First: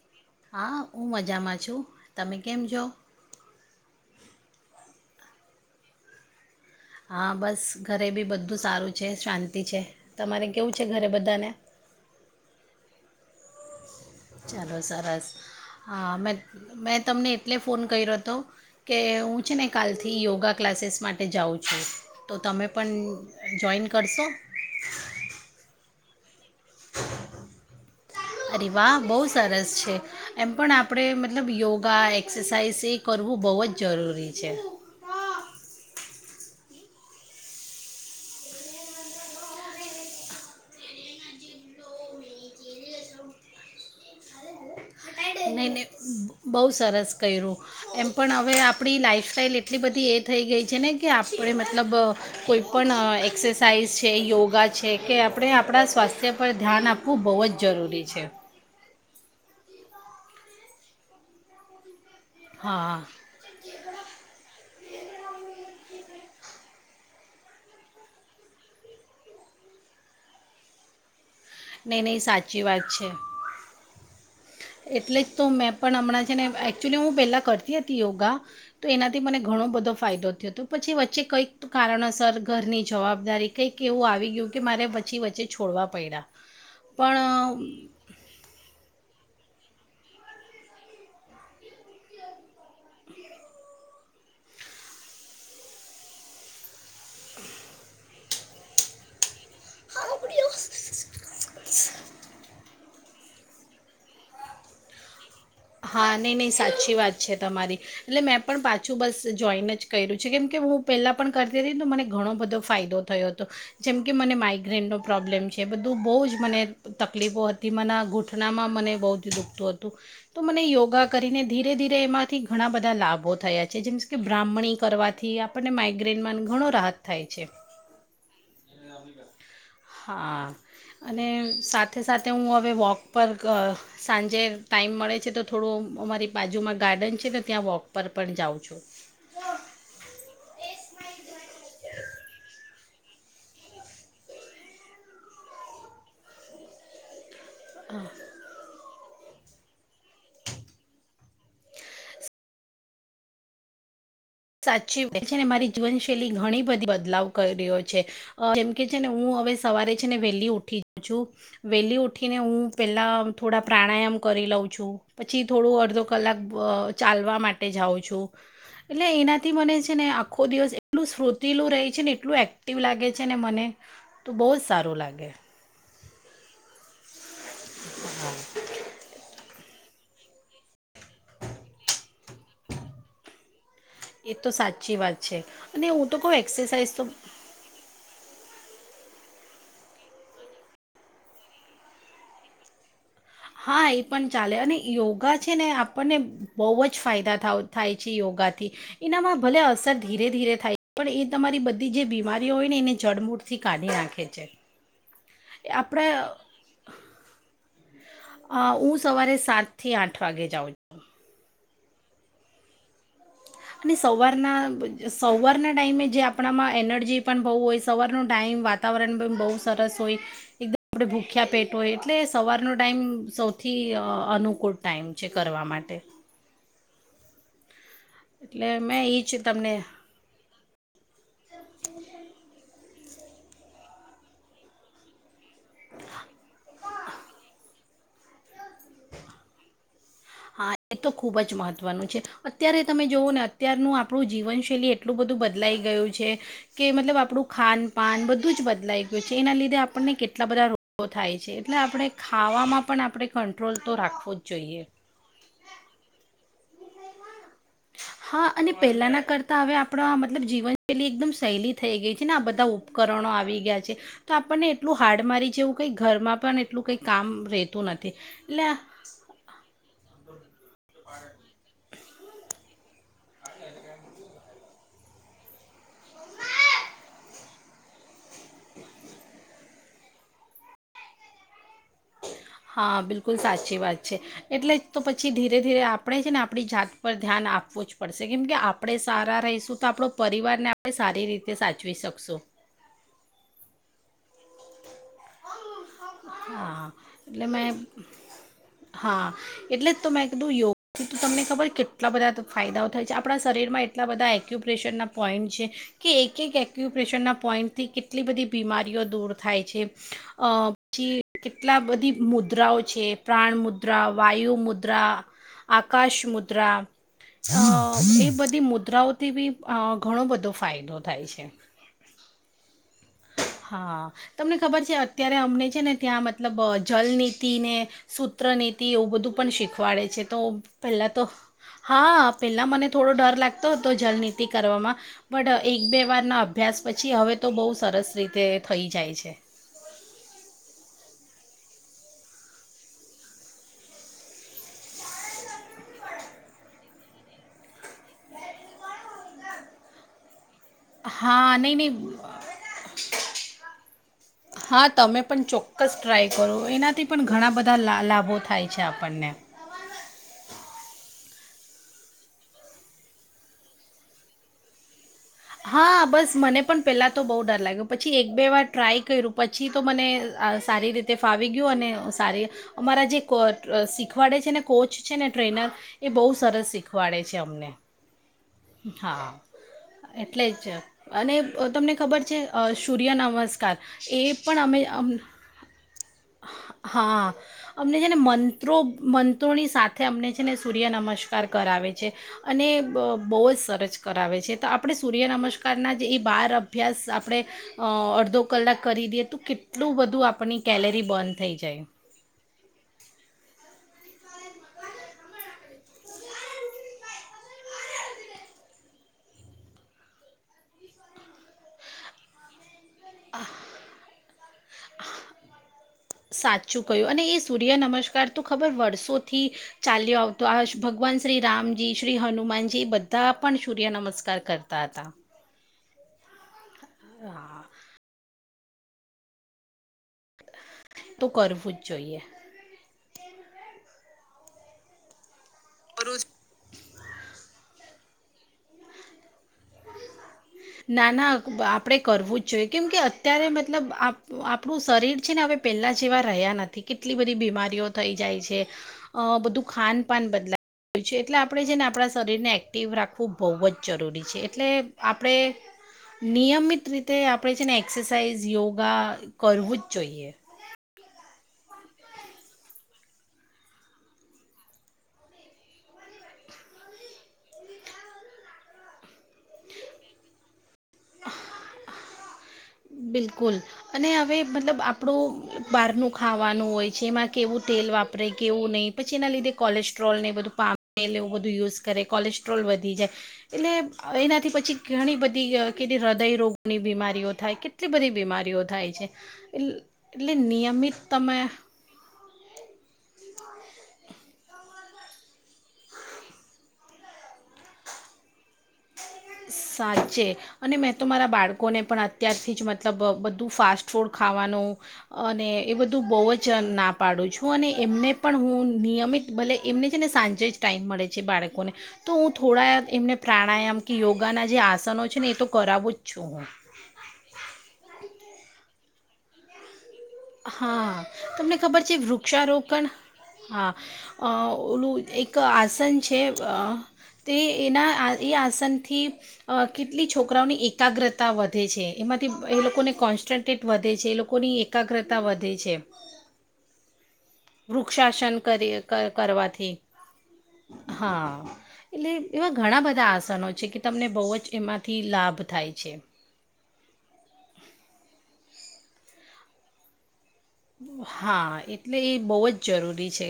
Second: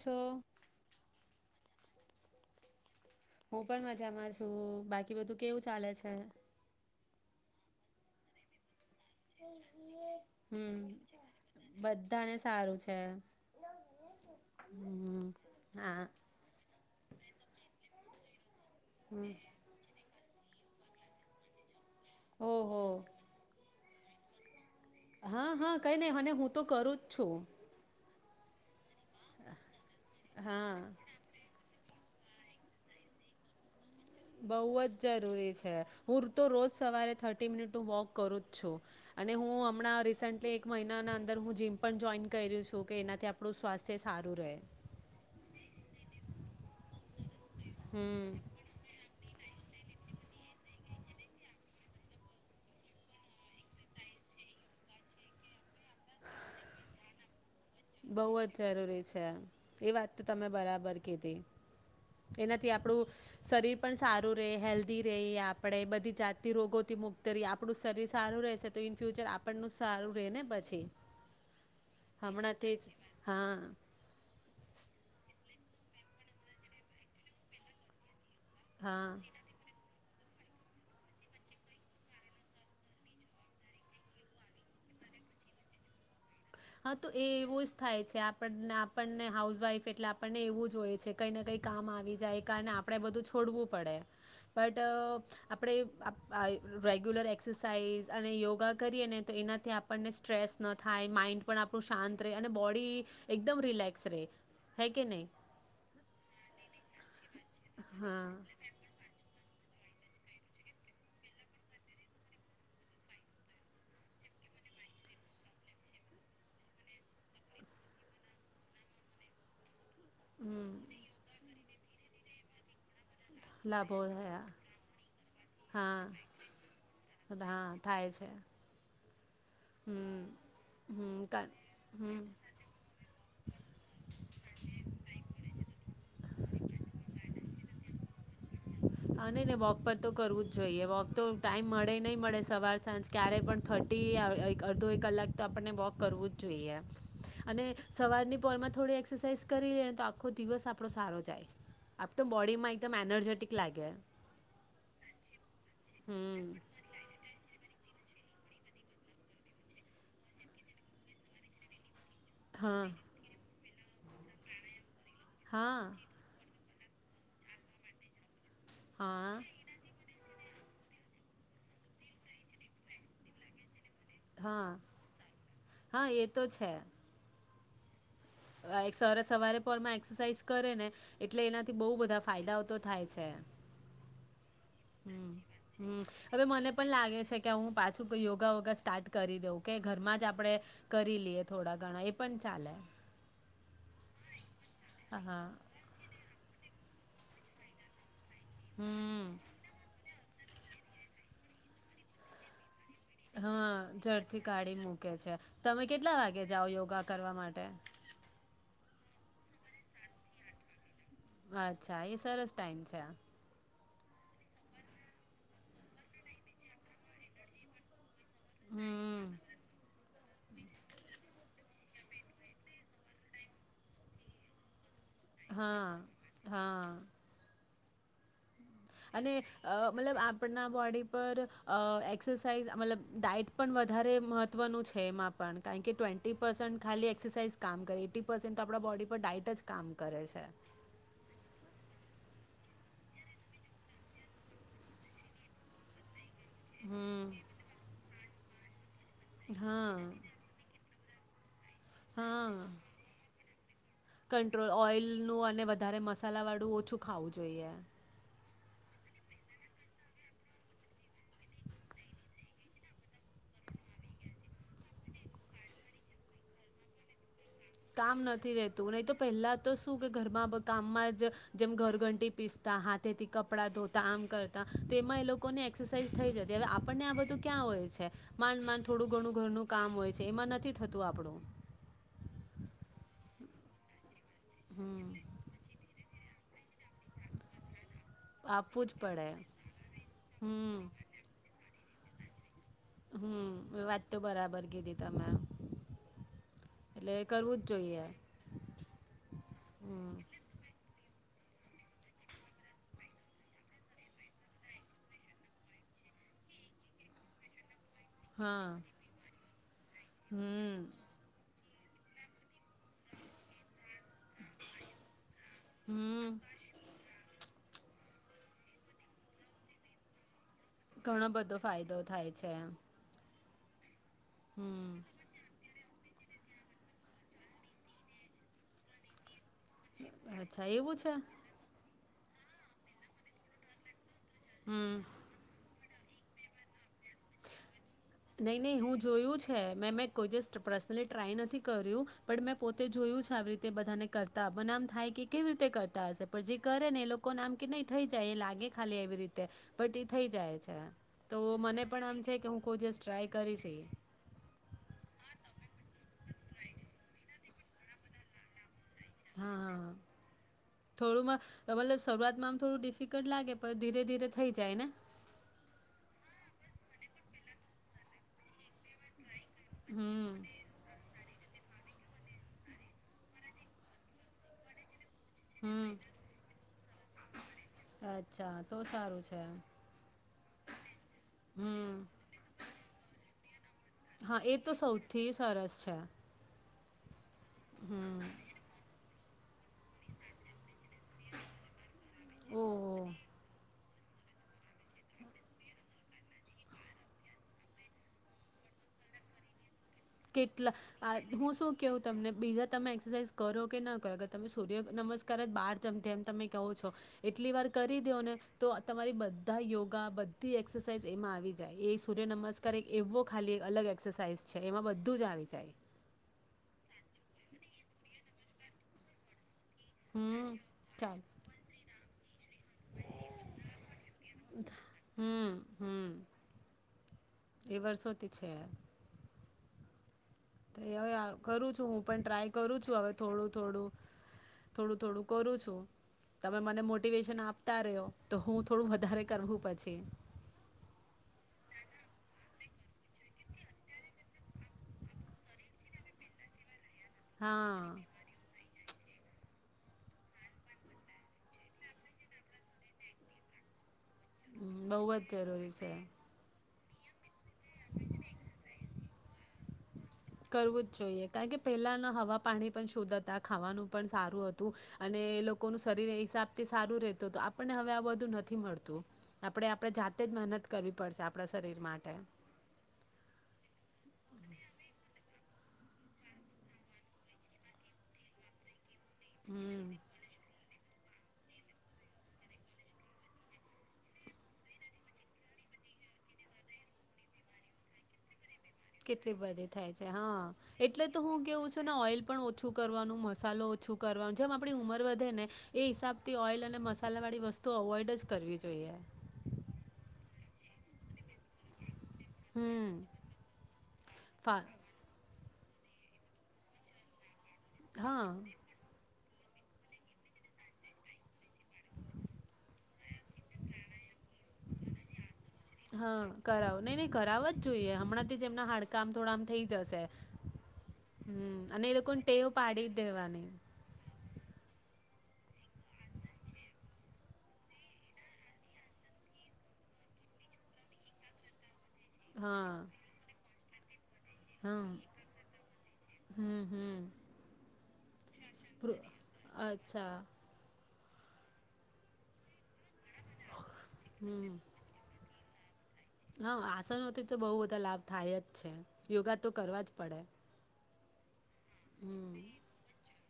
છો હા, ઉં મજામાં છું. તમે કેમ છો? હું પણ મજામાં છું. બાકી બધું કેવું ચાલે છે? હા બસ ઘરે બી બધું સારું છે. શાંતિ છે. તમારે કેવું હમ છે ઘરે બધાને? બધાને સારું છે ચાલો સરસ હમ અ હા મેં મેં તમને એટલે ફોન કર્યો તો કે હમ હું છે ને કાલથી યોગ ગા ક્લાસીસ માટે જાઉં છું. તો તમે ઓહો પણ જોઈન કરશો? હા હા કહી નહીં અને હું તો કરું જ છું. અરે વાહ! બહુ સરસ છે. એમ પણ હા આપણે મતલબ યોગ એક્સરસાઇઝ એ કરવું બહુ જ. જરૂરી છે બઉુ જ જરૂરી છે હું. તો રોજ સવારે થર્ટી મિનિટનું વોક કરું જ છું અને હું હમણાં રિસેન્ટલી એક મહિનાના અંદર હું જીમ પણ જોઈન કર્યું છું કે એનાથી આપણું સ્વાસ્થ્ય સારું રહે. નહીં નહીં બહુ સરસ કર્યું. એમ હમ પણ હવે આપણી લાઈફ. ફલ એટલી બધી એ થઈ ગઈ છે ને કે આપણે મતલબ કોઈપણ એક્સરસાઇઝ છે યોગા છે કે આપણે આપણાં સ્વાસ્થ્ય પર ધ્યાન આપવું બહુ જ જરૂરી બઉ છે જ જરૂરી છે. અચ્ એ વાત તો તમે બરાબર કિધી એનાથી હા આપણું શરીર પણ સારું રહ હેલ્ધી રહે આપણેે બધી જાત રોગોથી મુક્ તરી આપણું શરીર સારું રહેશે તો ઇન ફ્યુચર આપણનું સારું રહે ને પછી ન નહી સાચી તે વાત જ છે હા. એટલે જ તો મેં પણ હમણાં છે ને એકક્ચુલી હું પહેલાં કરતી હતી યોગા તો હા એનાથી મને ઘણો બધો ફાયદો થયો તો પછી વચ્ચે કંઈક કારણસર ઘરની જવાબદારી કંઈક એવું આવી ગયું કે મારે પછી વચ્ચે છોડવા પડ્યા હા તો એ એવો પણ જ થાય છે આપણને આપણને હાઉસવાઈફ એટલે આપણને એવું જ હોય છે કંઈ ને કંઈ કામ આવી જાય કારણે આપણે બધું છોડવું પડે બટ આપણે રેગ્યુલર એક્સરસાઇઝ અને યોગા કરીએ ને તો એનાથી આપણને સ્ટ્રેસ ન થાય માઇન્ડ આપણુ શાંત રહે અને બ બડી એકદમ રિલેક્સ રહે હે કે નહી હા નહી નહી સાચી વાત. છે તમારી. હા એટલે મેં પણ પાછું બસ જોઈન જ કર્યું છે કેમ કે હું પહેલાં પણ કરતી હતી ન તો મને ઘણો બધો ફાયદો થયો હતો. જેમ કે, મને માઇગ્રેનનો પ્રોબ્લેમ છે બધું બોઉ જ મને તકલીફો હતી મન ગૂંઠણામાં મને બો જ દુઃખતું હતું. તો મને હમ યોગા કરીને ધીરે ધીરે એમાંથી ઘણા બધા લાભ ભો થયા છે લાભો જેન્સ કે થયા બ્રાહ્મણી કરવાથી આપ પણને હા માઈગ્રેનમાં ન ઘણો રાહત થાય છે. હા થાય છે હમ હા, હમ અને કા સાથે હમ સાથે હું હવે વોક પર કઅ સાંજે ટાઈમ મળે છે તો થોડું અમારી બાજુમાં ગાર્ડન છે ને ત્યાં વોક પર પણ જાઉં છું. આને ને વોક પર તો કરવું જ જોઈએ. વોક તો ટાઈમ મળે નઈ મળે સવા વાર સાંજ ક્યારે પણ થર્ટી આવે-આયક-અડધો એક કલાક તો આપણને વોક કરવું જ જોઈએ. અને સવારની પોરમાં થોડી એક્સરસાઈઝ કરી લે તો આખો દિવસ આપણો સારો જાય. આપ તો બોડીમાં એકદમ એનર્જેટિક લાગે. સાચીવ છે ને. મારી જીવનશૈલી હમ ઘણી બધી બદલાવ કરેલી હોય. છે. જેમ કે છે ને હું હવે સવારે છે ને વેલી ઉઠી જઉં છું. વેલી ઉઠ ઠીને હું હા પહેલાં થોડા પ્રાણાયમ કરી લઉ છું, પછી થોઙુ હા અડધો કલાક અ ચાલવા માટે જાઉં છું. એટલે હા એનાથી મને છે ને આખો દિવસ એટલું શ્રુતીલું રહે છે ને એટલું એક્ટિવ લાગે છે ને મને તો બોવ જ હા સારું લાગે. હા, એ તો છે. હ. આ એક સવારે સવારે પોરમાં એક્સરસાાઈઝ કરે ને એટલે એનાથી બોઉ બધા ફાયદાઓ તો થાય છે. એત હમ. હવે મને પણ એક્સરસાઇઝ તો લાગે છે કે હું પાછું કંઈ યોગા વોગા સ્ટાર્ટ કરી દવ કે ઘરમાં જ આપણે કરી લઈએ થોડા ઘણા એ પણ ચાલે. હા, એ પણ ચાલે અને યોગા હા છે ને આપણને બોઉ જ ફાયદા થાવ-થાય છે. યોગાથી. હમ એનામાં ભલે અસર ધીરે ધીરે થાય પણ એ તમારી બધી જે બીમારીઓ હોય ને એને જડમૂળથી કાઢી નાખે છે. કે છે. એ તમે આપણે કેટલા વાગે જાઓ યોગા કરવા માટે? અ ઉં સવારે સાત થી આઠ વાગે જાઉં હા, અચ્છા એ સરસ ટાઈમ છે. અને સવારના, સવારના ટાઈમે જે આપણામાં એનર્જી પણ બહુ હોય સવારનું ટાઈમ વાતાવરણ હમ પણ બહુ સરસ હોય. એકદમ આપ ભૂખ્યા પેટ હોય, એટલે સવારનો ટાઈમ સૌથી અનુકૂળ. ટાઈમ છે કરવા હા માટે. હા એટલે મેં એ અને જ તમને મતલબ આપણા બોડી પર એક્સરસાઇઝ મતલબ ડાઇટ પન વધારે મહત્વ નું છે એમા પન કાન કે ટ્વેન્ટી પરસેટ એક્સરસાઇઝ કામ કરે એટી પર્સન્ટ તો આપણા બોડી પર ડાઇટ જ કામ કરે છે હા, એ તો ખુબ જ મહત્વનું છે. અત્યારે તમે જોઓ ને અત્યારનું આપણું જીવનશૈલી એટલું બધું બદલાઈ ગયું છે. કે મતલબ આપણું હમ ખાન, પાન બધ ું જ બદલાય. જો છે એના લધે હા આપણને કેટલા બધા રો. તો થાય છે. એટલે આપણે હા ખાવામાં પણ આપણે કંટ્રોલ તો રાખવો જ કંટ્રોલ જોઈએ. ઓઇલનું અને વધારે મસાલા વાળું. હા અને પેલાના કર. તો હવે આપણા મતલબ જીવનશૈલી એકદમ શૈલી થઈ ગઈ છે ને આ બધા ઉપકરણો આવી ગયા છે તો આપણને એટલું હાડ મારી જે એવું કંઈક ઘરમાં પણ એટલું કંઈ કામ. રહેતું કામ નથી એટલે રેતું નહી તો પહેલા તો શું કે ઘરમાં કામમાં જ જેમ ઘર. ઘંટી પિસ્તા હા. તેથી કપડા ધોતા આમ કરતા. તો એમાં એ લોકોને એક્સરસાઇઝ થઈ જતી હવે આપણને આ બધું ક્યાં હોય છે માન માન થોડું ઘણું ઘરનુંું કામ હોય છે એમાં નથી થતું આપણું. હા બિલકુલ સાચી વાત છે. એટલે જ તો હમ પછી ધીરે ધીરે આપણેે છે ને આપ. આપણી જાત પર ધ્યાન આપવું જ. પડશે કેમ કે આપવું આપણે જ પડે સારા રહીશું તો આપણો પરિવારને હમ આપણે સારી રીતે સાચવી શકી. સો. હમ વાત તો બરાબર કીધી. તમે હા એટલે કરવું જ મેં જોઈએ હા એટલે તો હમ મેં કીધું યોગ. તો તમને ખબર કેટલા બધા ફાયદાઓ થાય છે આપણાં શરીરમાં એટલા બધા એક્યુપ્રેશનના પોઈન્ટ છે કે એક એક્યુપ્રેશનના પોઈન્ટ. થી કેટલી બધી હા બીમારીઓ દૂર થાય છે. અ હમ જી. કેટલા બધી મુદ્રાઓ છે પ્રાણ મુદ્રા. મુદ્રા વાયુ મુદ્રા આકાશ હમ મુદ્રા. અ એ બધી મુદ્રાઓથી બી ઘણો બધો. ફાયદો ઘણો થાય છે બધો ફાયદો થાય. છે. હા. તમને ખબર છે હમ અત્યારે અમને છે ને ત્યાં મતલબ જલનીતિ ને, સૂત્ર નીતિ એવું બધું શીખવાડે છે તો અચ્છા એવું પેલા છે તો હા પેલા મને થોડો ડર લાગતો હતો જલની. કરવામાં, હમ બટ એ. એક બે વાર ના અભ્યાસ પછી હવે તો બહુ સરસ. રીતે તે નહી નહી થઈ હું જાય જોયું છે મેં મે કોઈ જ પર્સનલ ટ્રાય નથી કર્યું, પણ મેં પોતે જોયું છે આવી રીતે બધાને કરતા બનામ થાય કે કેવી રીતે કરતા હશે પણ જે કરે ને એ લોકો ના આમ કે નહી થઈ જાય એ લાગે ખાલી એવી રીતે, બટ એ થઈ જાય છે. તો હા નહી મને નહી. પણ આમ છે કે હું કોઈ દિવસ ટ્રાય કરીશ. હા તમે પણ ચોક્કસ ટ્રાય કરો એનાથી પણ ઘણા બધા લાભો થાય. છે આપણને. હા હા થોડુંમાં, મતલબ શરૂઆતમાં આમ થોડું ડિફિકલ્ટ લાગે પણ ધીરે ધીરે થઈ જાય ને. હા બસ મને પણ પેલા તો બહુ ડર લાગ્યો પછી એક બે વાર ટ્રાય કર્યું. પછી તો મને હમ સારી રીતે ફાવે. આવી ગું અને સારી, અમારા જે શીખવાડે છે ને કોચ છે ને ટ્રેનર, હમ એ બહુ સરસ શીખવાડે છે અમને. અચ્છા તો સારું હા, છે એટલે જ અને તમને હમ ખબર છે સૂર્ય નમસ્ હા એ તો સૌથી સરસ છે. હા. અમને છે ને હમ મંત્રો મ ની સાથે અમને છે સૂર્ય નમસ્કાર કરાવે છે, અને ઓહ બૂ જ સરસ કરાવે છે તો આપણે સૂર્ય નમસ્કારના જ એ બાર અભ્યાસ આપણે, અડધો કલાક કરી દઈએ તો કેટ કેટલા, હું શું જાય કેવું તમને બીજા તમે એક્સરસાઇઝ કરો કે ના ર તમે સૂર્ય નમસ્કાર જ બાર જેમ તમે કહો છો, એટલી વાર કરી દો ને તો તમારી બધા યોગા બધી એક્સરસાઇઝ એમાં આવી જાય એ સૂર્ય નમસ્કાર કરે એવો ખાલી એક અલગ એક્સરસાઇઝ છે. એમાં બધું જ આવી જાય. યો અને એ સૂર્ય નમસ્કાર તો ખબર વર્ષોથી ચાલ્યો આવતો હમ આ ચાલ ભગવાન શ્રી રામજી શ્રી હનુમાનજી બધા પણ સૂર્ય નમસ્કાર કરતા હતા. હમ હમ. હા. એ વર્ષોથી છે. તો હવે કરું કરવું જ છું હું જોઈએ પણ ટ્રાય કરું છું હવે થોડું થોડું. થોડું થોડું. કરું છું, તમે મને મોટિવેશન આપતા રહ્યો. તો હું થોડું વધારે કરવું પછી. ના ના આપે કરવું જ જોઈએ કેમ કે અત્યારે મતલબ આપણું શરીર છે ને હવે પેલા જેવા રહ્યા નથી. કેટલી બધી બીમારીઓ હા થઈ જાય છે. અ બધું ખાનપાન બદલાય છે એટલે આપણે છે ને આપણા શરીરને એક્ટિવ રાખવું બહુ જ જરૂરી છે, એટલે બહુ આપ જ જરૂરી છે. નિયમિત રીતે આપણે છે ને એક્સરસાઇઝ યોગા કરવું જ જોઈએ કરવું જ જોઈએ. કારણ કે પહેલાના હવા પાણી પણ શુદધતા ખાવાનું પણ સારું હતું, અને એ લોકોનું શરીર એ હિસાબથી સારું રહેતું હતું આપણને હવે આ બધું નથી મળતું, આપણે આપણે જાતે જ મહેનત કરવી પડશે આપણા શરીર માટે. બિલકુલ, અને હવે મતલબ આપણું બહારનું ખાવાનું હોય છે એમાં કેવું તેલ વાપરે કેવું નહી. પછી એના લીધે હમ કોલેસ્ટ્રોલ ને વધુ પામ એલે એવું બધું યુઝ કરે કોલેસ્ટ્રોલ વધી જાય, એટલે એનાથી પછી ઘણી બધી કે હૃદયરોગોની બીમારીઓ થાય કેટલી બધી બીમારીઓ થાય છે કેટલી બધી થાય છે એટલે હા, નિયમિત એટલે તો તમે હું કેવું છું ને ઓલ પણ ઓછું કરવાનું મસાલો ઓછું કરવાનું જેમ આપણી ઉંમર વધે ને, એ હિસાબથી ઓઇલ અને મસાલાવાળી વસ્તુ અવોઇડ જ કરવી જોઈએ સાચે. અને મેં તો મારા બાળકોને પણ તત્યારથી જ હમ મતલબ બધું ફાસ્ટ ફૂડ ફા ખાવાનું. અને એ બધું બહુ જ ના પાડું છું. છું અને એમને હા પણ હું નિયમિત ભલે એમને છે ને સાંજે જ ટાઈમ મળે છે બાળકોને, તો હું થોડા પ્રાણાયામ કે યોગાના જે આસનો છે ને એ તો કરાવું જ હા છું હું. કરાવો કામ થોડા આમ થઈ જશે. હા, તમને હમ ખબર અને એ છે લોકોને ટેવ વૃક્ષારોપણ, પાડી જ દેવાની હા ઓલું એક એક આસન છે, તે એના આ એ આસનથી, કેટલી છોકરાઓની એકાગ્રતા વધે છે. એમાંથી એ હા લોકોને કોન્સ્ટન્ટ વધે છે એ લોકોની હમ એકાગ્રતા વધે છે. હમ હમ વૃક્ષાસન કરીએ પ્રો કરવાથી. અચ્છા હા, એટલે એવા ઘણા બધા આ છે કે તમને બહુ હમ જ એમાંથી લાભ થાય છે. હા આસનોથી તો બહુ બધા લાભ થાય જ છે, યોગા તો કરવા જ પડે. હા. એટલે હમ એ બહુ જ જરૂરી છે.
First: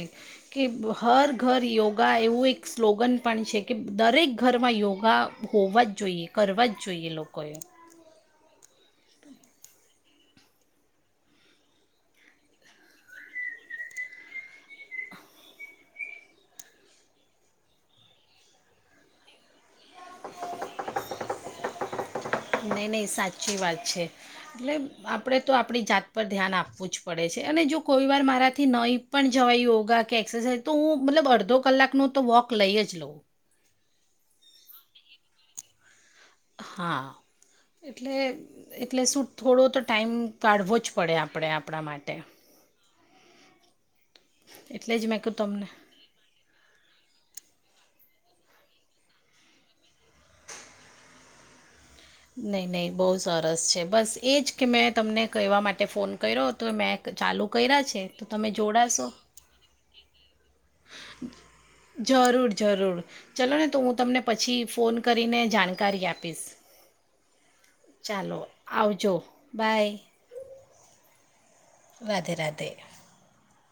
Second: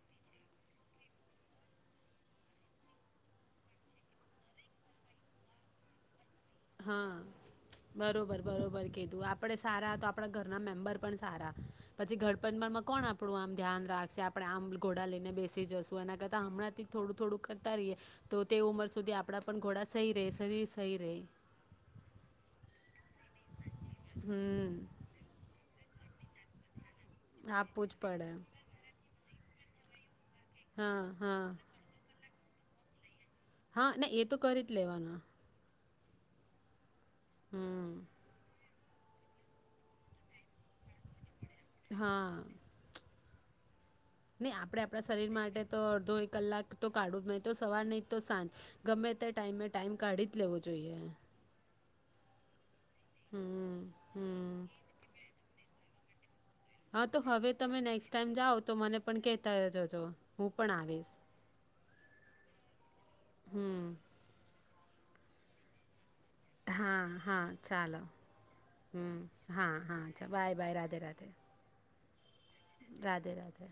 કે હર ઘર યોગા એવું એક સ્લોગન પણ છે કે દરેક ઘરમાં યોગા હોવા જ જોઈએ. કરવા જ જોઈએ હા લોકોએ. બરોબર બરોબર કીધું આપડે સારા તો આપણા ઘરના મેમ્બર પણ સારા, પછી ઘડપણમાં કોણ આપણું આમ ધ્યાન રાખશે આપણે આમ ઘોડા લઈને બેસી જશું એના કરતા હમણાં થી થોડું થોડું કરતા રહીએ, તો તે ઉંમર સુધી આપડા પણ ઘોડા સહી રહે શરીર સહી રહે. નઇ નઇ સાચી વાત. છે, એટલે હમ આપણેે તો આપ આપણી જાત પર ધ્યાન આપવું જ પડે. પડે છે અને જો આપવું જ કોઈ વાર પડે મારાથી નય પણ જો યોગા એક્સરસાઇઝ તો હું હા મતલબ હા અડધો કલાક નો તો વોક લઈય જ લોવ. હા એ તો કરી જ લેવાના. હા. એટલે હમ એટલે શું થોડો તો ટાઈમ કાઢવો જ પડે આ. આપણે આપણા માટે. નઇ આપડે એટલે આપણા જ મેં શરીર કહું માટે તમને તો અડધો એક કલાક તો કાઢવું નઇ તો સવારની તો સાંજ, ગમે તે ટાઈમે ટાઈમ કાઢી જ લેવો જોઈએ. નહી નહી બહુ સરસ છે હમ બસ એજ કે હમ મેં તમને કહેવા માટે કે ફોન કરો હતો. હા તો હવે તમે નેક્સ્ટ ટાઈમ જાઓ તો મને જોડાશો પણ કેતા જજો. હું પણ આવીશ જરૂર જરૂર ચલો ને તો હમ હું તમને પછી ફોન કરીને જાણકારી આપી હા હા ચાલો, આવજો હમ હા બાય હા બાય. [unintelligible] રાધે રાધે. રાધે રાધે.